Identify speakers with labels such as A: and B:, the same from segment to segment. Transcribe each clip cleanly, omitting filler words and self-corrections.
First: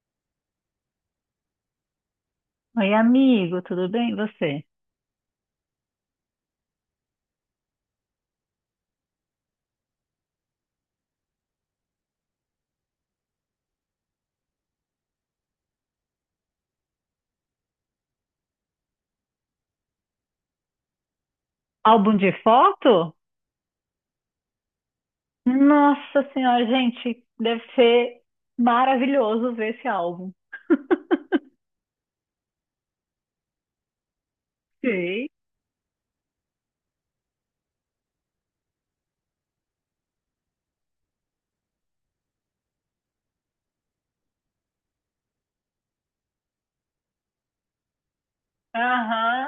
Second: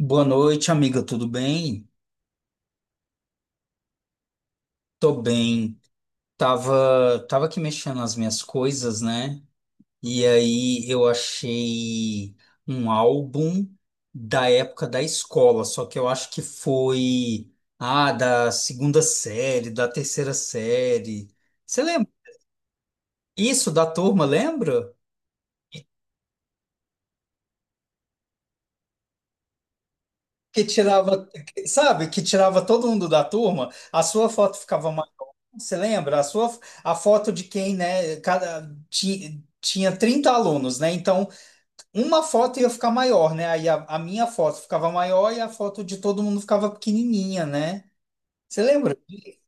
A: Boa noite, amiga, tudo bem?
B: Oi, amigo, tudo bem? E você?
A: Tô bem. Tava aqui mexendo nas minhas coisas, né? E aí eu achei um álbum da época da escola, só que eu acho que foi, da segunda série, da terceira série. Você lembra?
B: Álbum de foto?
A: Isso, da turma, lembra?
B: Nossa senhora, gente, deve ser maravilhoso ver esse álbum.
A: Sabe, que tirava todo mundo da turma, a sua foto ficava maior.
B: Sei.
A: Você lembra? A foto de quem, né? Tinha 30 alunos, né? Então, uma foto ia ficar maior, né? Aí a minha foto ficava maior e a foto de todo mundo ficava pequenininha, né? Você lembra?
B: Aham.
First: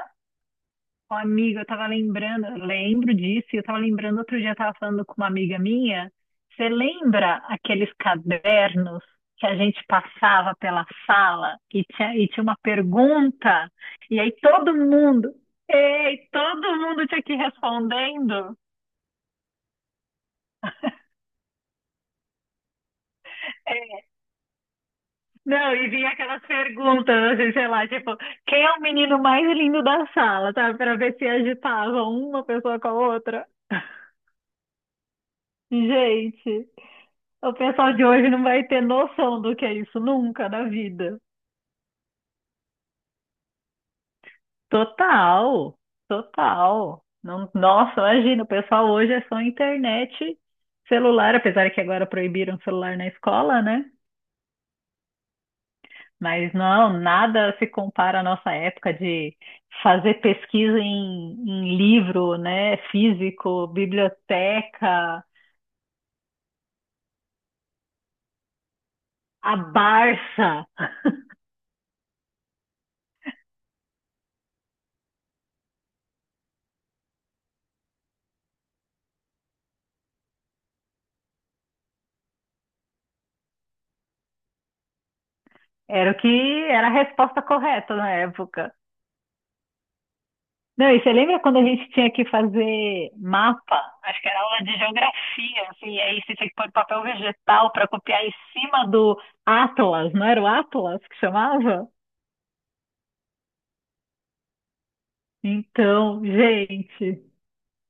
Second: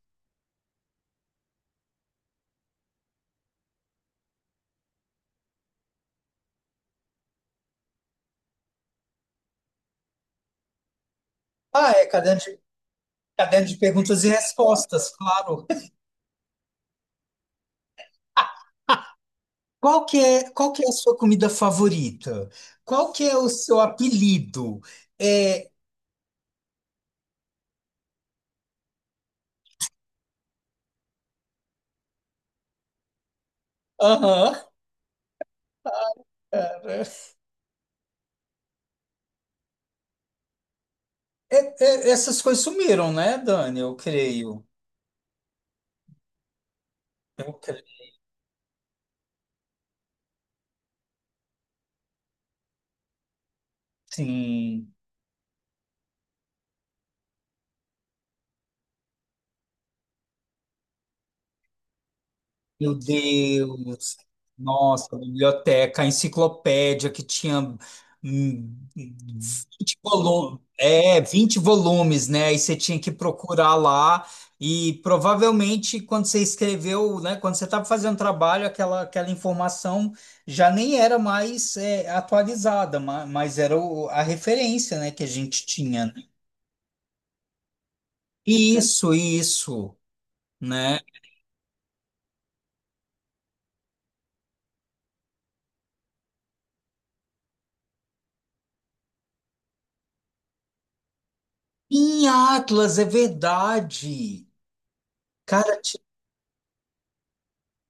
B: Ô, amigo, eu tava lembrando, eu lembro disso, e eu tava lembrando, outro dia eu tava falando com uma amiga minha. Você lembra aqueles cadernos que a gente passava pela sala e
A: Ah, é,
B: tinha, e tinha uma
A: caderno
B: pergunta,
A: de
B: e
A: perguntas e
B: aí todo
A: respostas,
B: mundo,
A: claro.
B: ei, todo mundo tinha que ir respondendo?
A: Qual que é a sua comida favorita? Qual que é o seu apelido? É,
B: Não, e vinha aquelas perguntas, assim, sei lá, tipo, quem é o menino mais lindo da sala, sabe? Pra ver se agitava uma pessoa com a outra.
A: aham.
B: Gente,
A: Cara.
B: o pessoal de hoje não vai ter noção do que é isso nunca na vida.
A: É- essas coisas sumiram, né, Dani? Eu creio.
B: Total, total. Não,
A: Eu creio.
B: nossa, imagina, o pessoal hoje é só internet, celular, apesar que agora proibiram celular na escola, né?
A: Sim.
B: Mas não, nada se compara à nossa época de fazer pesquisa em livro, né?
A: Meu
B: Físico,
A: Deus. Nossa, a
B: biblioteca,
A: biblioteca, a enciclopédia que tinha
B: a
A: 20 volumes,
B: Barça.
A: é, 20 volumes, né? Aí você tinha que procurar lá e provavelmente quando você escreveu, né, quando você estava fazendo trabalho, aquela informação já nem era mais atualizada, mas, a referência, né, que a gente
B: Era
A: tinha.
B: o que era a resposta correta na época.
A: Isso,
B: Não,
A: né?
B: e você lembra quando a gente tinha que fazer mapa? Acho que era aula de geografia, assim, e aí você tinha que pôr papel vegetal para copiar em cima do Atlas, não era o Atlas que chamava?
A: Em Atlas, é verdade. Cara, ti-
B: Então, gente,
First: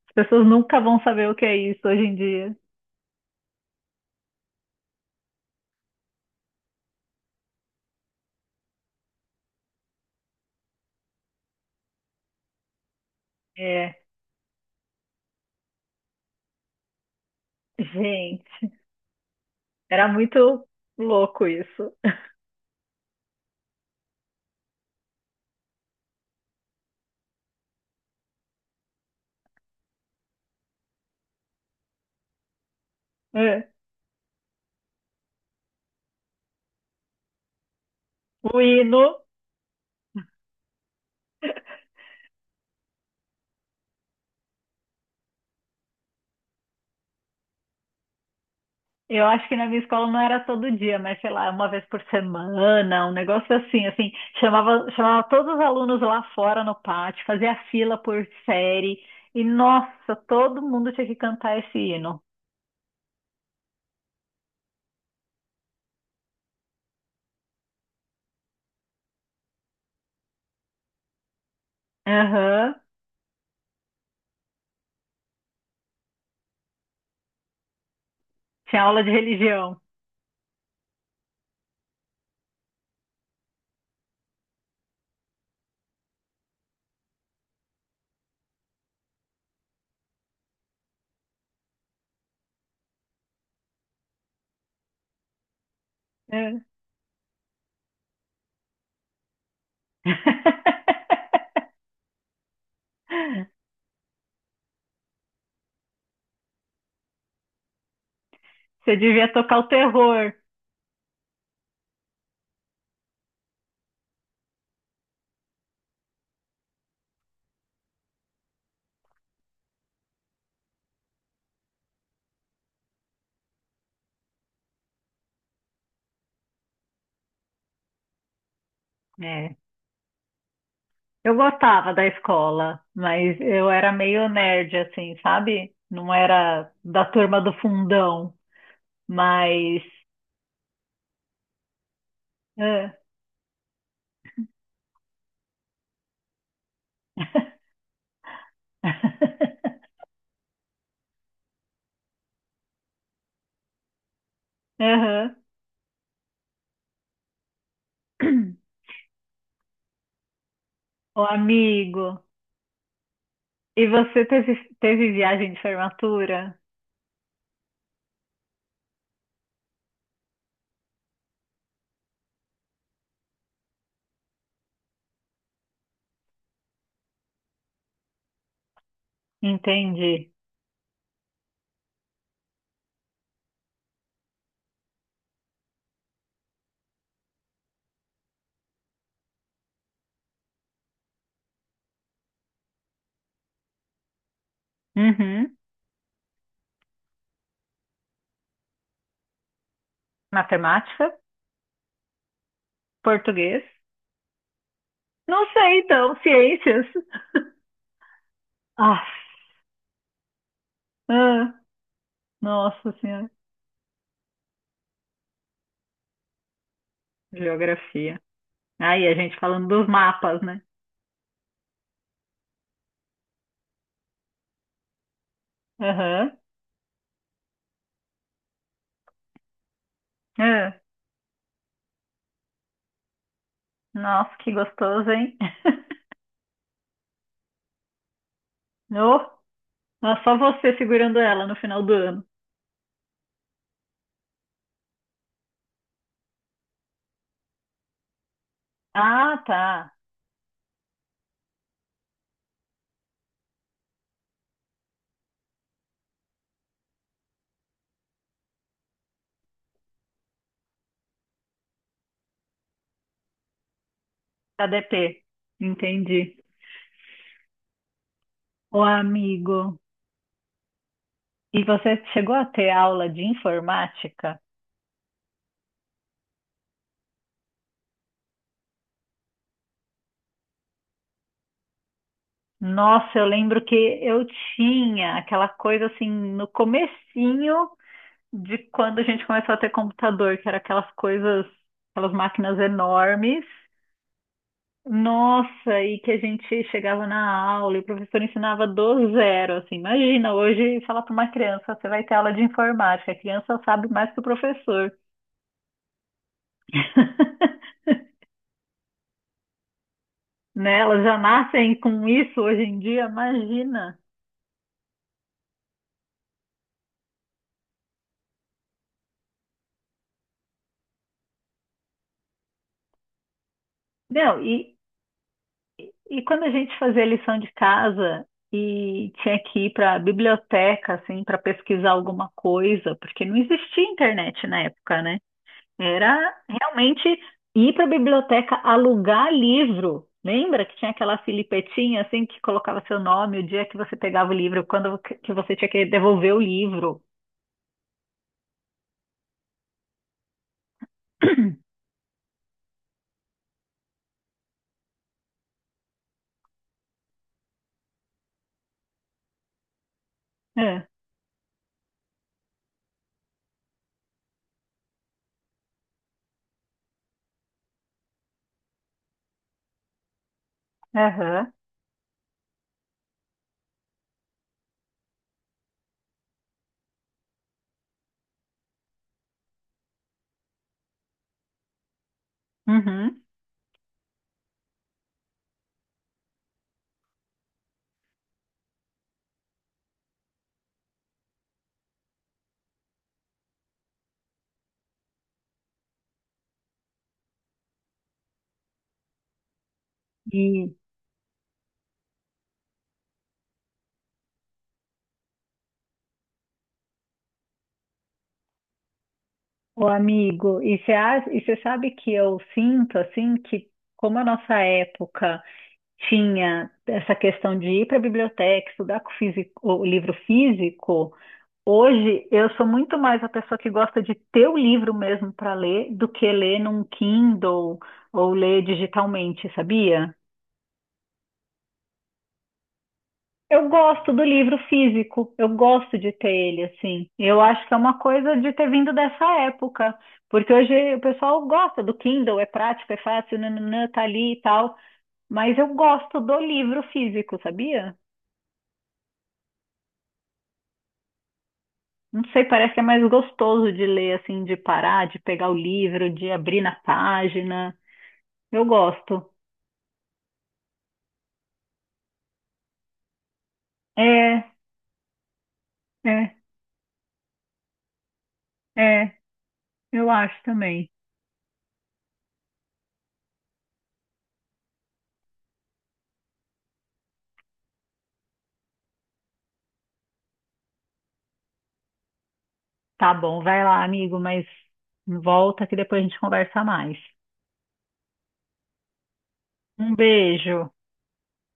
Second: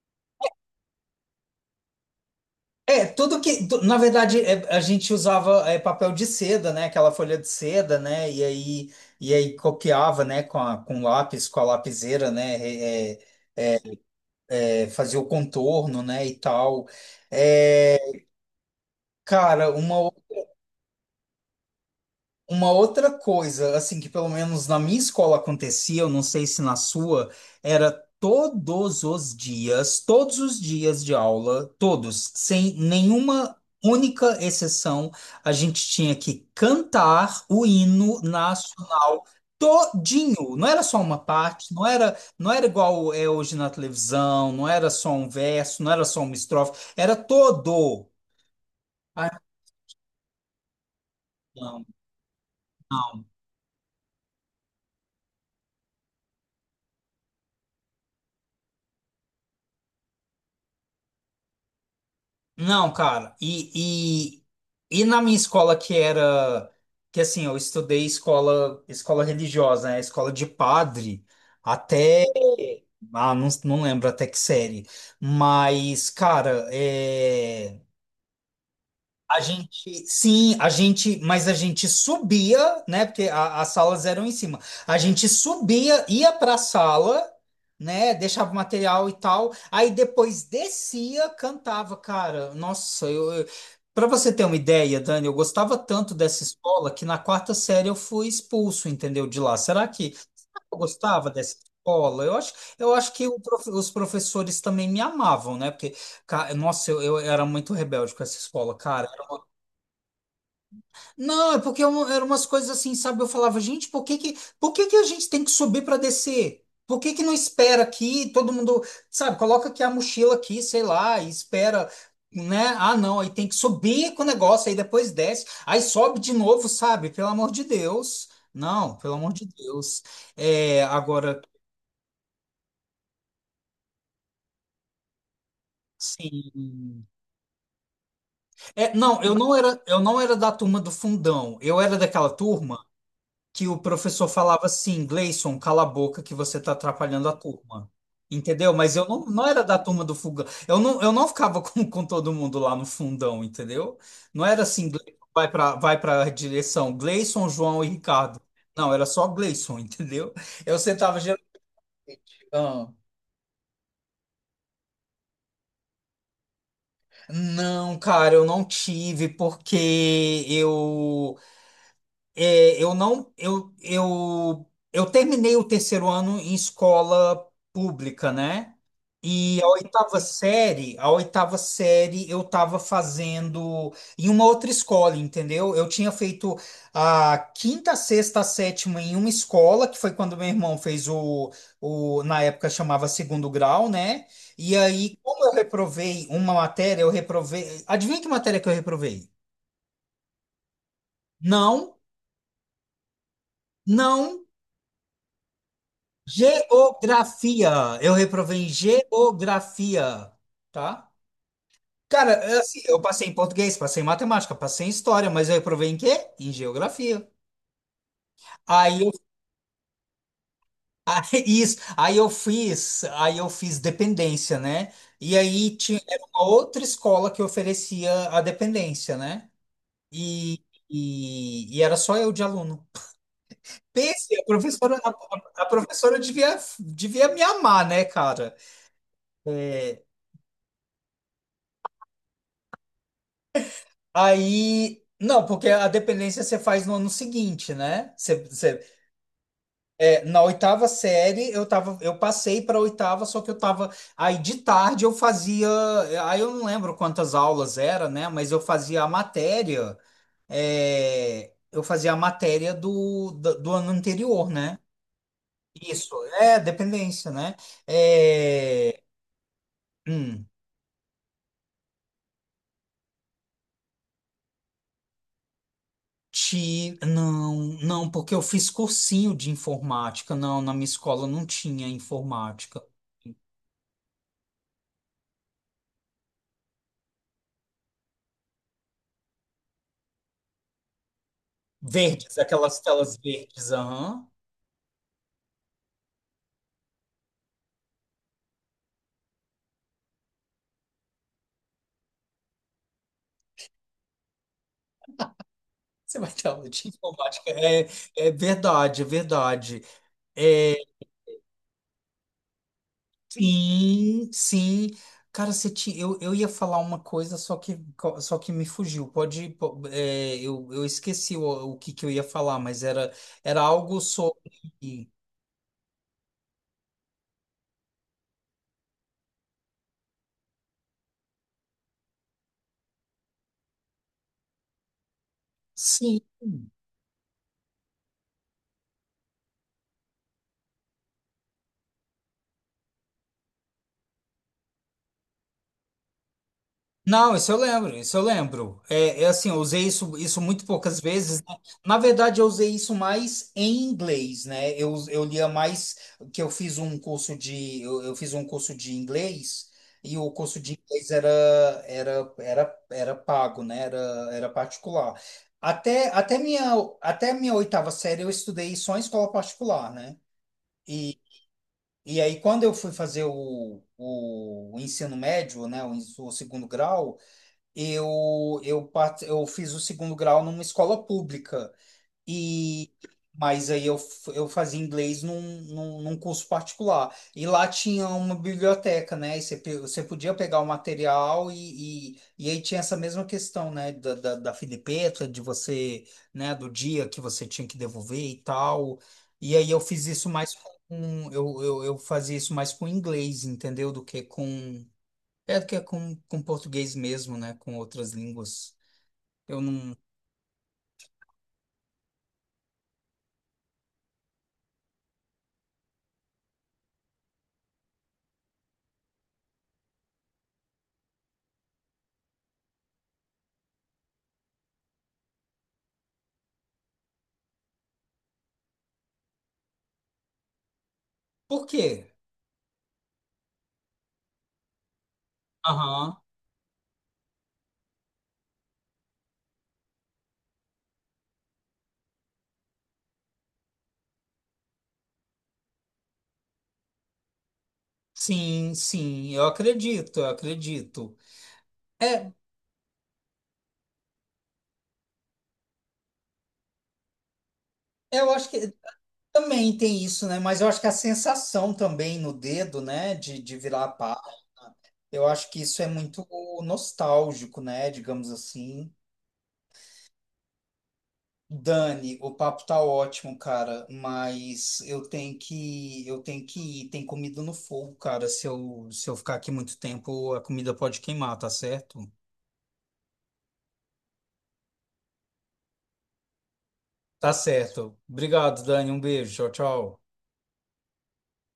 B: as pessoas nunca vão saber o que é isso hoje em dia.
A: é, na verdade, a gente usava papel de seda, né? Aquela folha de seda, né? E aí copiava, né? Com com lápis, com a lapiseira, né?
B: É,
A: É, fazia o contorno, né? E tal. É,
B: gente,
A: cara,
B: era
A: uma.
B: muito louco isso.
A: Uma outra coisa, assim, que pelo menos na minha escola acontecia, eu não sei se na sua, era todos os dias de aula, todos, sem nenhuma
B: É.
A: única exceção, a gente tinha que cantar o hino
B: O hino,
A: nacional todinho. Não era só uma parte, não era igual é hoje na televisão, não era só um verso, não era só uma estrofe, era todo.
B: eu
A: Ai,
B: acho que na minha escola não era todo dia, mas sei lá, uma vez
A: não.
B: por semana, um negócio assim, assim, chamava, chamava todos os alunos lá fora no pátio, fazia fila por série, e nossa, todo mundo tinha que cantar esse hino.
A: Não, cara, e na minha escola que era, que assim, eu estudei escola religiosa, né? Escola de padre, até,
B: Aham.
A: ah, não, não lembro até que série, mas, cara, é.
B: Tinha aula de religião.
A: A gente, mas a gente subia, né? Porque as salas eram em cima. A gente subia, ia para a sala, né? Deixava o material e tal. Aí depois descia, cantava, cara. Para você ter uma ideia, Dani, eu gostava tanto dessa
B: É.
A: escola que na quarta série eu fui expulso, entendeu? De lá. Será que eu gostava dessa escola? Eu acho que os professores também me amavam, né? Porque, nossa, eu era muito rebelde com essa escola,
B: Você
A: cara.
B: devia tocar o terror.
A: Não, é porque eram umas coisas assim, sabe? Eu falava, gente, por que que a gente tem que subir para descer? Por que que não espera aqui? Todo mundo, sabe, coloca aqui a mochila aqui, sei lá, e espera, né? Ah, não, aí tem que subir com o negócio, aí depois desce, aí sobe de novo, sabe? Pelo amor de Deus. Não, pelo amor de
B: É.
A: Deus. É,
B: Eu
A: agora,
B: gostava da escola, mas eu era meio nerd, assim, sabe? Não era da
A: sim.
B: turma do fundão,
A: É, não,
B: mas.
A: eu não era da turma do fundão. Eu era daquela turma.
B: É.
A: Que o professor falava assim, Gleison, cala a boca que você está atrapalhando a turma. Entendeu? Mas eu não, não era da turma do fogão. Eu não ficava com todo mundo lá no fundão, entendeu? Não era assim, Gleison,
B: Aham.
A: vai para a direção, Gleison, João e Ricardo. Não, era só Gleison, entendeu? Eu sentava
B: O
A: geralmente.
B: amigo.
A: Ah,
B: E você teve, teve viagem de formatura?
A: não, cara, eu não tive porque eu é, eu não, eu terminei o terceiro ano em escola pública, né? E
B: Entendi.
A: a oitava série eu estava fazendo em uma outra escola, entendeu? Eu tinha feito a quinta, sexta, a sétima em uma escola, que foi quando meu irmão fez o, na época chamava segundo grau, né? E aí, como eu
B: Uhum.
A: reprovei uma matéria, eu reprovei. Adivinha que matéria que eu reprovei?
B: Matemática?
A: Não,
B: Português?
A: não.
B: Não sei, então. Ciências?
A: Geografia. Eu reprovei em
B: Ah,
A: geografia, tá?
B: ah,
A: Cara, é assim,
B: nossa
A: eu passei
B: senhora.
A: em português, passei em matemática, passei em história, mas eu reprovei em quê? Em geografia.
B: Geografia.
A: Aí
B: Aí,
A: eu,
B: a gente falando dos mapas, né?
A: aí, isso, aí eu fiz dependência, né? E aí tinha era
B: Aham.
A: uma outra escola que oferecia a dependência, né? E, e era só eu de aluno.
B: Nossa,
A: Pense,
B: que gostoso, hein?
A: a professora devia, devia me amar, né, cara?
B: Ô,
A: É,
B: é só você segurando ela no final do ano.
A: aí, não, porque a dependência você faz no ano seguinte, né?
B: Ah, tá.
A: É, na oitava série eu passei para oitava, só que eu tava aí de tarde eu fazia, aí eu não lembro quantas aulas era, né? Mas eu fazia a matéria, é, eu fazia a matéria do ano anterior, né?
B: ADP.
A: Isso,
B: Entendi.
A: é dependência, né?
B: Ô,
A: É,
B: amigo,
A: hum.
B: e você chegou a ter aula de informática?
A: Não, não, porque eu fiz cursinho de informática. Não, na minha escola não tinha informática.
B: Nossa, eu lembro que eu tinha aquela coisa assim no comecinho de quando a gente começou a ter computador, que era aquelas coisas, aquelas
A: Verdes,
B: máquinas
A: aquelas telas
B: enormes.
A: verdes, aham.
B: Nossa, e que a gente chegava na aula e o professor ensinava do zero, assim. Imagina hoje falar para uma criança, você vai ter aula de informática, a criança sabe mais que o professor,
A: Você vai ter aula de informática. É, é verdade, é verdade. É,
B: né? Elas já nascem com isso hoje em dia, imagina.
A: sim, sim. Eu ia falar uma coisa, só que me fugiu. É, eu esqueci o que, que eu ia falar, mas era algo
B: Não,
A: sobre.
B: e quando a gente fazia lição de casa e tinha que ir para a biblioteca, assim, para pesquisar alguma coisa, porque não existia internet na época, né? Era
A: Sim.
B: realmente ir para a biblioteca alugar livro. Lembra que tinha aquela filipetinha assim que colocava seu nome, o dia que você pegava o livro, quando que você tinha que devolver o livro?
A: Não, isso eu lembro, isso eu lembro. É, é assim, eu usei isso muito poucas vezes. Né? Na verdade, eu usei isso mais em inglês, né? Eu lia mais que eu fiz um curso eu fiz um curso de inglês e o curso de
B: É,
A: inglês era pago, né? Era, era particular. Até até minha até minha oitava série eu estudei só em escola particular, né? E,
B: aham,
A: e aí, quando eu fui fazer o ensino médio, né, o segundo grau, eu fiz o segundo grau numa escola pública e
B: uhum.
A: mas aí eu, eu fazia inglês num curso particular e lá tinha uma biblioteca, né, e você podia pegar o material, e aí tinha essa mesma questão, né, da filipeta de você, né, do dia que você tinha que devolver e tal, e aí eu fiz isso mais
B: E,
A: com eu fazia isso mais com inglês, entendeu, do que com é que é com português mesmo, né? Com outras línguas. Eu
B: o
A: não.
B: amigo, e você sabe que eu sinto assim que como a nossa época tinha essa questão de ir para a biblioteca, estudar com o físico- o livro físico, hoje eu sou muito mais a pessoa que gosta de ter o livro mesmo para ler do que ler num Kindle ou ler digitalmente, sabia?
A: Por quê?
B: Eu gosto do livro físico, eu gosto de
A: Aham.
B: ter ele assim. Eu acho que é uma coisa de ter vindo dessa época, porque hoje o pessoal gosta do Kindle, é prático, é fácil, nananã, tá ali e tal, mas eu gosto do livro físico, sabia?
A: Sim, sim, eu acredito, eu acredito.
B: Não
A: É,
B: sei, parece que é mais gostoso de ler, assim, de parar, de pegar o livro, de abrir na página.
A: eu acho
B: Eu
A: que
B: gosto.
A: também tem isso, né? Mas eu acho que a sensação também no dedo, né? De virar a página.
B: É,
A: Eu acho que isso é muito
B: é,
A: nostálgico, né? Digamos assim.
B: é, eu acho também.
A: Dani, o papo tá ótimo, cara, mas eu tenho que ir, tem comida no fogo, cara. Se eu ficar aqui muito tempo, a comida pode queimar, tá certo?
B: Tá bom, vai lá, amigo, mas volta que depois a gente conversa mais.
A: Tá certo. Obrigado, Dani, um beijo. Tchau,
B: Um
A: tchau.
B: beijo.